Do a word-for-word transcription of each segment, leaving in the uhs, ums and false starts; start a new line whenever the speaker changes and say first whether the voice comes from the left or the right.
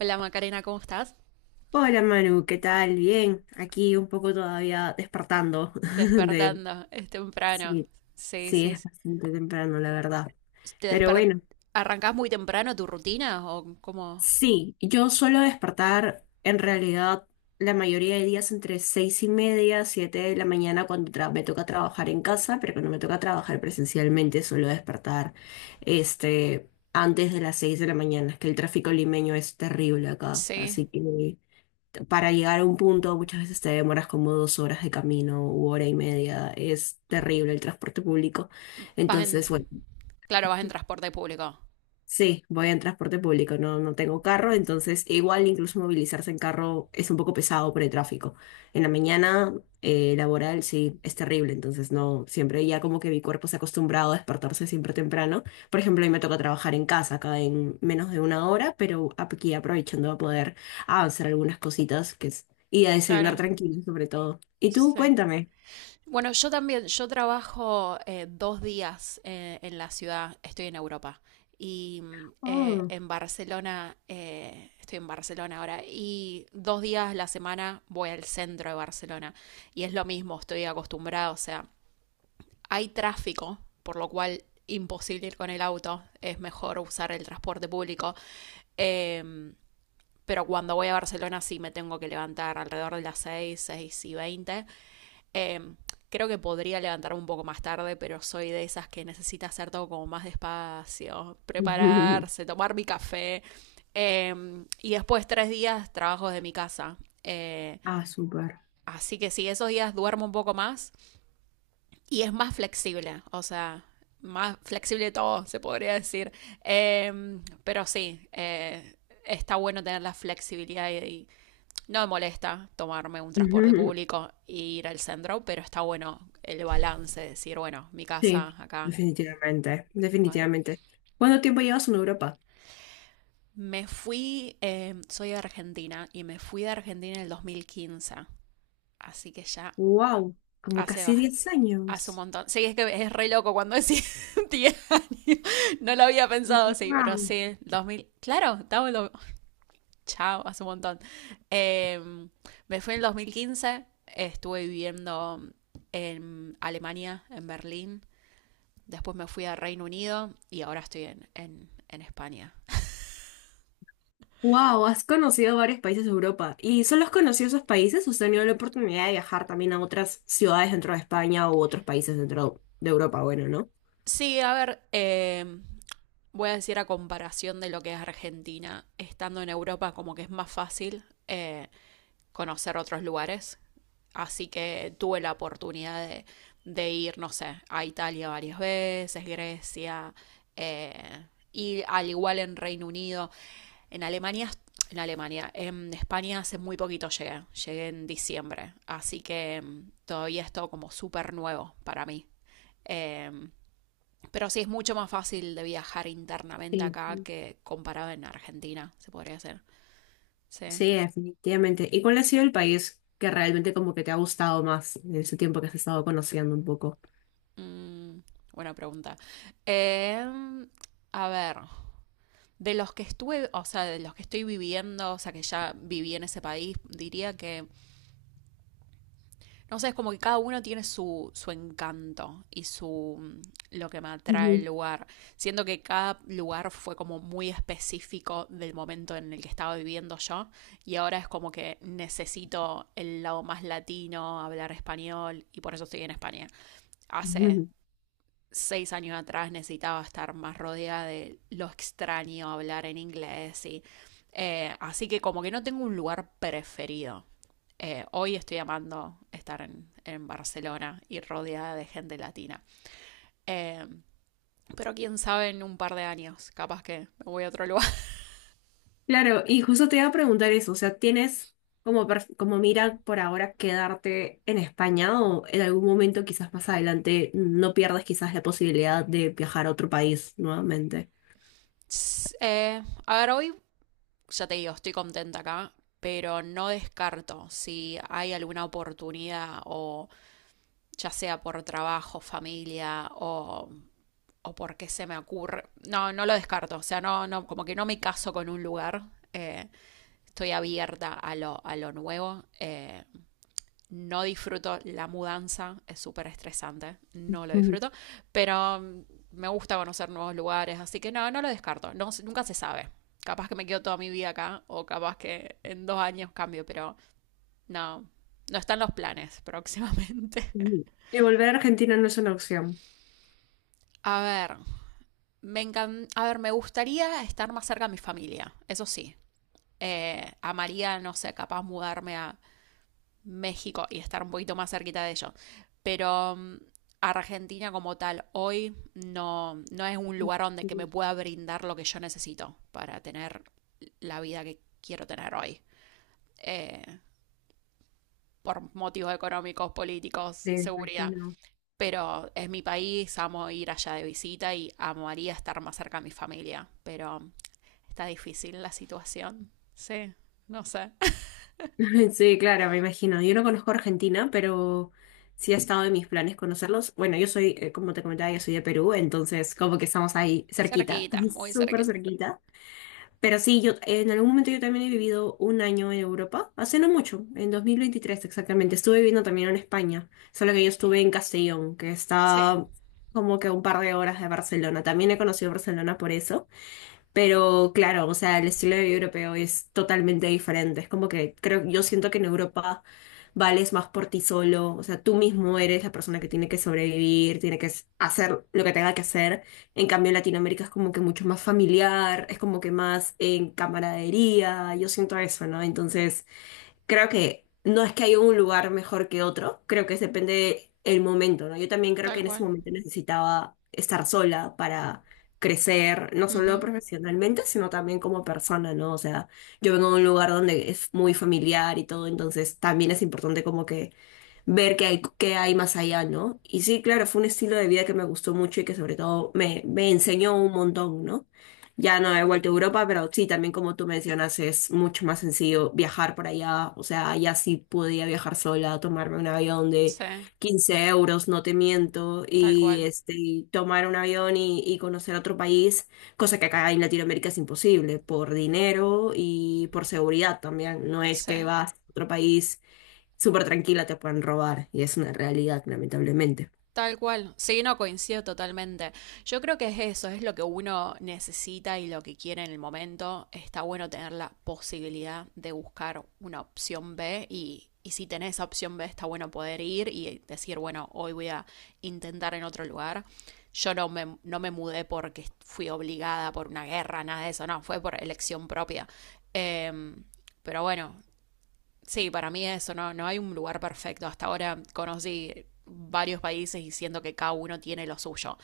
right: Hola Macarena, ¿cómo estás?
left: Hola Manu, ¿qué tal? Bien, aquí un poco todavía despertando de...
right: Despertando, es temprano.
left: Sí,
right: Sí,
left: sí,
right: sí,
left: es
right: sí.
left: bastante temprano, la verdad.
right: ¿Te
left: Pero
right: desper...
left: bueno,
right: ¿Arrancás muy temprano tu rutina o cómo?
left: sí, yo suelo despertar en realidad la mayoría de días entre seis y media, siete de la mañana cuando tra- me toca trabajar en casa, pero cuando me toca trabajar presencialmente suelo despertar este, antes de las seis de la mañana, es que el tráfico limeño es terrible acá,
right: Sí.
left: así que... para llegar a un punto muchas veces te demoras como dos horas de camino u hora y media. Es terrible el transporte público.
right: Vas en...
left: Entonces, bueno.
right: Claro, vas en transporte público.
left: Sí, voy en transporte público, no, no tengo carro, entonces igual incluso movilizarse en carro es un poco pesado por el tráfico. En la mañana eh, laboral sí es terrible, entonces no, siempre ya como que mi cuerpo se ha acostumbrado a despertarse siempre temprano. Por ejemplo, a mí me toca trabajar en casa acá en menos de una hora, pero aquí aprovechando a poder avanzar algunas cositas que es, y a desayunar
right: Claro,
left: tranquilo sobre todo. Y tú,
right: sí.
left: cuéntame.
right: Bueno, yo también, yo trabajo eh, dos días eh, en la ciudad, estoy en Europa y mm, eh,
left: Oh.
right: en Barcelona, eh, estoy en Barcelona ahora, y dos días a la semana voy al centro de Barcelona, y es lo mismo, estoy acostumbrada, o sea, hay tráfico, por lo cual imposible ir con el auto, es mejor usar el transporte público. Eh, pero cuando voy a Barcelona sí me tengo que levantar alrededor de las seis, seis y veinte. Eh, creo que podría levantarme un poco más tarde, pero soy de esas que necesita hacer todo como más despacio, prepararse, tomar mi café. Eh, y después tres días trabajo de mi casa. Eh,
left: Ah, súper.
right: así que sí, esos días duermo un poco más y es más flexible, o sea, más flexible todo, se podría decir. Eh, pero sí, eh, está bueno tener la flexibilidad y, y no me molesta tomarme un transporte público e ir al centro, pero está bueno el balance, decir, bueno, mi
left: Sí,
right: casa acá.
left: definitivamente,
right: Mal.
left: definitivamente. ¿Cuánto tiempo llevas en Europa?
right: Me fui, eh, soy de Argentina y me fui de Argentina en el dos mil quince, así que ya
left: Wow, como
right: hace
left: casi
right: bastante.
left: diez
right: Hace un
left: años.
right: montón. Sí, es que es re loco cuando decís 10 años. No lo había pensado así, pero
left: Wow.
right: sí, dos mil... Claro, estaba en... lo- Chao, hace un montón. Eh, me fui en el dos mil quince. Estuve viviendo en Alemania, en Berlín. Después me fui a Reino Unido y ahora estoy en, en- en España.
left: Wow, has conocido varios países de Europa. ¿Y solo has conocido esos países o has tenido la oportunidad de viajar también a otras ciudades dentro de España u otros países dentro de Europa? Bueno, ¿no?
right: Sí, a ver, eh, voy a decir a comparación de lo que es Argentina, estando en Europa como que es más fácil, eh, conocer otros lugares. Así que tuve la oportunidad de, de ir, no sé, a Italia varias veces, Grecia, eh, y al igual en Reino Unido, en Alemania, en Alemania, en España hace muy poquito llegué, llegué en diciembre, así que mm, todavía es todo como súper nuevo para mí. Eh, pero sí es mucho más fácil de viajar internamente
left: Sí.
right: acá que comparado en Argentina, se podría hacer. Sí.
left: Sí, definitivamente. ¿Y cuál ha sido el país que realmente como que te ha gustado más en ese tiempo que has estado conociendo un poco?
right: Mm, Buena pregunta. Eh, a ver. De los que estuve, o sea, de los que estoy viviendo, o sea, que ya viví en ese país, diría que, no sé, es como que cada uno tiene su, su encanto y su mm, lo que me atrae el
left: Ujú,
right: lugar. Siento que cada lugar fue como muy específico del momento en el que estaba viviendo yo y ahora es como que necesito el lado más latino, hablar español y por eso estoy en España. Hace
left: ujú.
right: seis años atrás necesitaba estar más rodeada de lo extraño, hablar en inglés y... Eh, así que como que no tengo un lugar preferido. Eh, hoy estoy amando estar en, en, Barcelona y rodeada de gente latina. Eh, pero quién sabe en un par de años, capaz que me voy a otro lugar.
left: Claro, y justo te iba a preguntar eso, o sea, ¿tienes como, per- como mira por ahora quedarte en España o en algún momento quizás más adelante no pierdas quizás la posibilidad de viajar a otro país nuevamente?
right: Eh, a ver, hoy ya te digo, estoy contenta acá, pero no descarto si hay alguna oportunidad o ya sea por trabajo, familia o o porque se me ocurre. No, no lo descarto. O sea, no, no, como que no me caso con un lugar. Eh, estoy abierta a lo, a lo nuevo. Eh, no disfruto la mudanza, es súper estresante, no lo
left: Ujú,
right: disfruto, pero mm, me gusta conocer nuevos lugares, así que no, no lo descarto, no, nunca se sabe. Capaz que me quedo toda mi vida acá o capaz que en dos años cambio, pero no, no están los planes próximamente.
left: ujú, y volver a Argentina no es una opción.
right: A ver, me encan... a ver, me gustaría estar más cerca de mi familia, eso sí, eh, amaría, no sé, capaz mudarme a México y estar un poquito más cerquita de ellos. Pero mm, Argentina como tal hoy no, no es un lugar donde que me
left: Ujú.
right: pueda brindar lo que yo necesito para tener la vida que quiero tener hoy. Eh, por motivos económicos, políticos,
left: Sí, me
right: seguridad.
left: imagino.
right: Pero es mi país, amo ir allá de visita y amaría estar más cerca de mi familia. Pero está difícil la situación. Sí, no sé.
left: Sí, claro, me imagino. Yo no conozco Argentina, pero sí ha estado en mis planes conocerlos. Bueno, yo soy, eh, como te comentaba, yo soy de Perú, entonces como que estamos ahí cerquita,
right: Cerquita, muy
left: súper
right: cerquita.
left: cerquita. Pero sí, yo en algún momento yo también he vivido un año en Europa, hace no mucho, en dos mil veintitrés exactamente. Estuve viviendo también en España, solo que yo estuve en Castellón, que
right: Sí,
left: está como que a un par de horas de Barcelona. También he conocido Barcelona por eso. Pero claro, o sea, el estilo de vida europeo es totalmente diferente. Es como que creo, yo siento que en Europa vales más por ti solo. O sea, tú mismo eres la persona que tiene que sobrevivir, tiene que s- hacer lo que tenga que hacer. En cambio, en Latinoamérica es como que mucho más familiar, es como que más en camaradería. Yo siento eso, ¿no? Entonces. Creo que no es que haya un lugar mejor que otro, creo que depende el momento, ¿no? Yo también creo que
right: tal
left: en ese
right: cual.
left: momento necesitaba estar sola para crecer, no solo
right: Ujú.
left: profesionalmente, sino también como persona, ¿no? O sea, yo vengo de un lugar donde es muy familiar y todo, entonces también es importante como que ver qué hay, qué hay más allá, ¿no? Y sí, claro, fue un estilo de vida que me gustó mucho y que sobre todo me, me enseñó un montón, ¿no? Ya no he vuelto a Europa, pero sí, también como tú mencionas, es mucho más sencillo viajar por allá. O sea, allá sí podía viajar sola, tomarme un avión de
right: Sí,
left: quince euros, no te miento,
right: tal
left: y
right: cual.
left: este, y tomar un avión y, y conocer otro país, cosa que acá en Latinoamérica es imposible, por dinero y por seguridad también. No es
right: Sí,
left: que vas a otro país súper tranquila te pueden robar y es una realidad, lamentablemente.
right: tal cual. Sí, no coincido totalmente. Yo creo que es eso, es lo que uno necesita y lo que quiere en el momento. Está bueno tener la posibilidad de buscar una opción B y, y si tenés esa opción B está bueno poder ir y decir, bueno, hoy voy a intentar en otro lugar. Yo no me, no me mudé porque fui obligada por una guerra, nada de eso, no, fue por elección propia. Em, pero bueno, sí, para mí eso, no, no hay un lugar perfecto. Hasta ahora conocí varios países y siento que cada uno tiene lo suyo.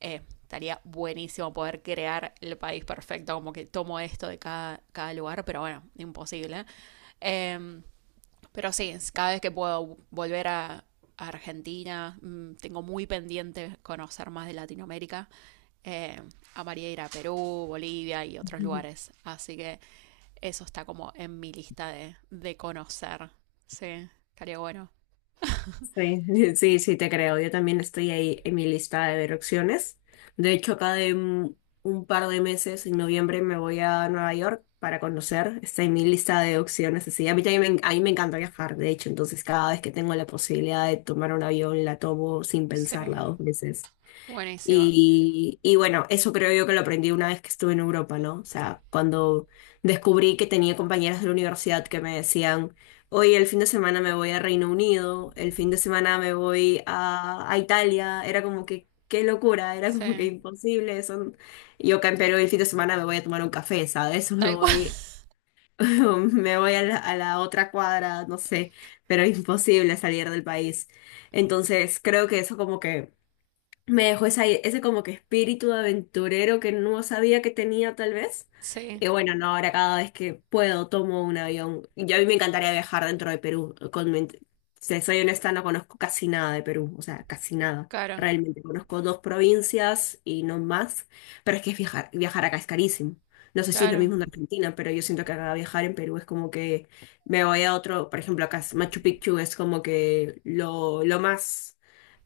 right: Eh, estaría buenísimo poder crear el país perfecto, como que tomo esto de cada, cada lugar, pero bueno, imposible. Eh, pero sí, cada vez que puedo volver a, a Argentina, mm, tengo muy pendiente conocer más de Latinoamérica. Eh, amaría ir a Perú, Bolivia y otros
left: Ujú.
right: lugares. Así que eso está como en mi lista de, de conocer. Sí, estaría bueno.
left: Sí, sí, sí, te creo. Yo también estoy ahí en mi lista de ver opciones. De hecho, acá de un, un par de meses, en noviembre, me voy a Nueva York para conocer. Está en mi lista de opciones. Así, a mí también me, en- a mí me encanta viajar, de hecho. Entonces, cada vez que tengo la posibilidad de tomar un avión, la tomo sin pensarla
right: Sí,
left: dos veces.
right: buenísimo.
left: Y, y bueno, eso creo yo que lo aprendí una vez que estuve en Europa, ¿no? O sea, cuando descubrí que tenía compañeras de la universidad que me decían, oye, el fin de semana me voy a Reino Unido, el fin de semana me voy a, a Italia, era como que, qué locura, era como que
right: Sí,
left: imposible. Eso... Yo acá en Perú el fin de semana me voy a tomar un café, ¿sabes? Me
right: tal cual.
left: voy, me voy a la, a la otra cuadra, no sé, pero imposible salir del país. Entonces, creo que eso como que me dejó esa- ese como que espíritu aventurero que no sabía que tenía tal vez.
right: Sí,
left: Y bueno, no, ahora cada vez que puedo tomo un avión. Y a mí me encantaría viajar dentro de Perú. Con, mi- si soy honesta, no conozco casi nada de Perú, o sea, casi nada.
right: claro,
left: Realmente conozco dos provincias y no más, pero es que es viajar, viajar acá es carísimo. No sé si es lo
right: claro,
left: mismo en Argentina, pero yo siento que acá viajar en Perú es como que me voy a otro, por ejemplo, acá es Machu Picchu es como que lo, lo más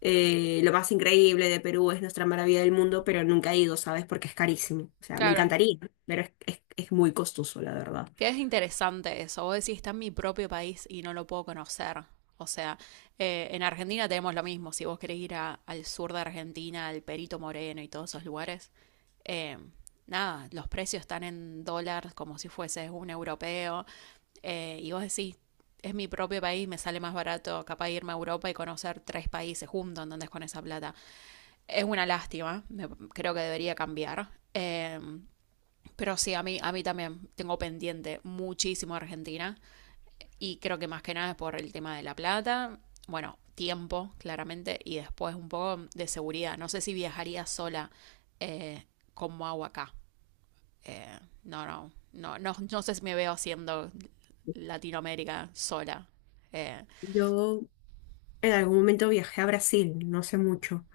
left: eh, lo más increíble de Perú es nuestra maravilla del mundo, pero nunca he ido, ¿sabes? Porque es carísimo. O sea, me
right: claro.
left: encantaría, pero es, es- es muy costoso, la verdad.
right: Que es interesante eso. Vos decís, está en mi propio país y no lo puedo conocer. O sea, eh, en Argentina tenemos lo mismo. Si vos querés ir a- al sur de Argentina, al Perito Moreno y todos esos lugares, eh, nada, los precios están en dólares como si fueses un europeo. Eh, y vos decís, es mi propio país, me sale más barato capaz irme a Europa y conocer tres países juntos, ¿entendés? Con esa plata. Es una lástima, me- creo que debería cambiar. Eh, pero sí, a mí, a mí también tengo pendiente muchísimo Argentina y creo que más que nada es por el tema de la plata, bueno, tiempo, claramente, y después un poco de seguridad. No sé si viajaría sola eh, como hago acá. Eh, no, no, no, no, no sé si me veo haciendo Latinoamérica sola. Eh,
left: Yo en algún momento viajé a Brasil, no sé mucho.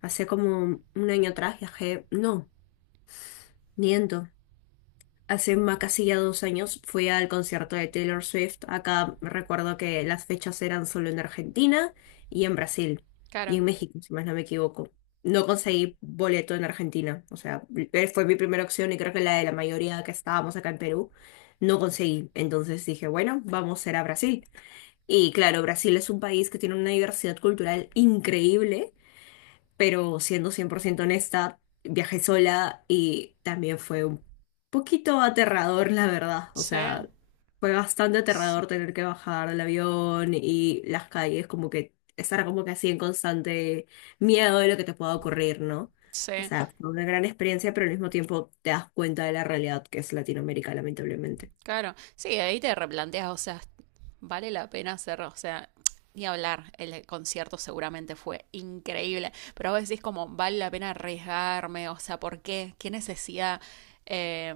left: Hace como un año atrás viajé, no, miento. Hace más casi ya dos años fui al concierto de Taylor Swift. Acá recuerdo que las fechas eran solo en Argentina y en Brasil y
right: claro,
left: en México, si más no me equivoco. No conseguí boleto en Argentina, o sea, eh, fue mi primera opción y creo que la de la mayoría que estábamos acá en Perú, no conseguí. Entonces dije, bueno, vamos a ir a Brasil. Y claro, Brasil es un país que tiene una diversidad cultural increíble pero siendo cien por ciento honesta, viajé sola y también fue un poquito aterrador, la verdad. O
right: sí,
left: sea, fue bastante
right: sí,
left: aterrador tener que bajar del avión y las calles, como que estar como que así en constante miedo de lo que te pueda ocurrir, ¿no? O
right: sí,
left: sea, fue una gran experiencia, pero al mismo tiempo te das cuenta de la realidad que es Latinoamérica, lamentablemente.
right: claro. Sí, ahí te replanteas, o sea, vale la pena hacer, o sea, ni hablar, el concierto seguramente fue increíble, pero vos decís como, vale la pena arriesgarme, o sea, ¿por qué? ¿Qué necesidad? Eh,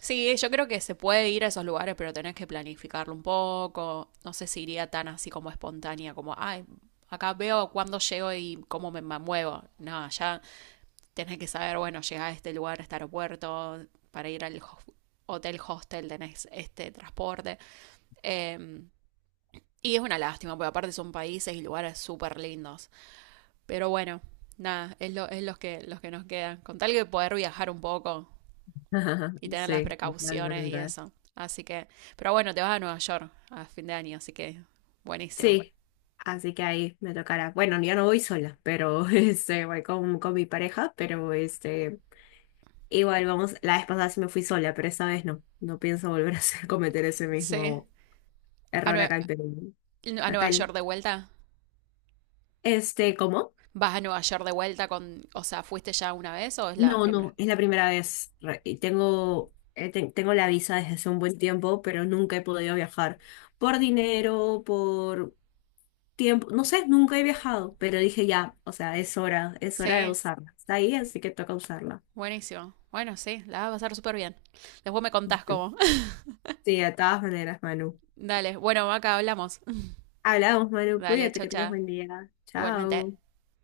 right: sí, yo creo que se puede ir a esos lugares, pero tenés que planificarlo un poco, no sé si iría tan así como espontánea, como, ay, acá veo cuándo llego y cómo me muevo, no, ya tenés que saber, bueno, llegar a este lugar, a este aeropuerto, para ir al hotel hostel tenés este transporte. Eh, y es una lástima, porque aparte son países y lugares súper lindos. Pero bueno, nada, es, lo, es los, que, los que nos quedan. Con tal que poder viajar un poco y tener las
left: Sí,
right: precauciones y
left: totalmente.
right: eso. Así que, pero bueno, te vas a Nueva York a fin de año, así que buenísimo.
left: Sí, así que ahí me tocará. Bueno, yo no voy sola, pero este, voy con, con mi pareja, pero este, igual vamos, la vez pasada sí me fui sola, pero esta vez no, no pienso volver a hacer, cometer ese
right: Sí,
left: mismo
right: a,
left: error
right: Nue-
left: acá en Perú.
right: a
left: Acá
right: Nueva
left: en-
right: York de vuelta.
left: este, ¿cómo?
right: ¿Vas a Nueva York de vuelta con, o sea, fuiste ya una vez o es la
left: No,
right: primera?
left: no, es la primera vez. Re- y Tengo, eh, ten- tengo la visa desde hace un buen tiempo, pero nunca he podido viajar por dinero, por tiempo, no sé, nunca he viajado, pero dije ya, o sea, es hora, es hora de
right: Sí.
left: usarla. Está ahí, así que toca usarla.
right: Buenísimo. Bueno, sí, la vas a pasar súper bien. Después me contás
left: Ujú.
right: cómo.
left: Sí, de todas maneras, Manu.
right: Dale, bueno, acá hablamos.
left: Hablamos, Manu,
right: Dale,
left: cuídate
right: chao,
left: que tengas
right: chao.
left: buen día.
right: Igualmente.
left: Chao.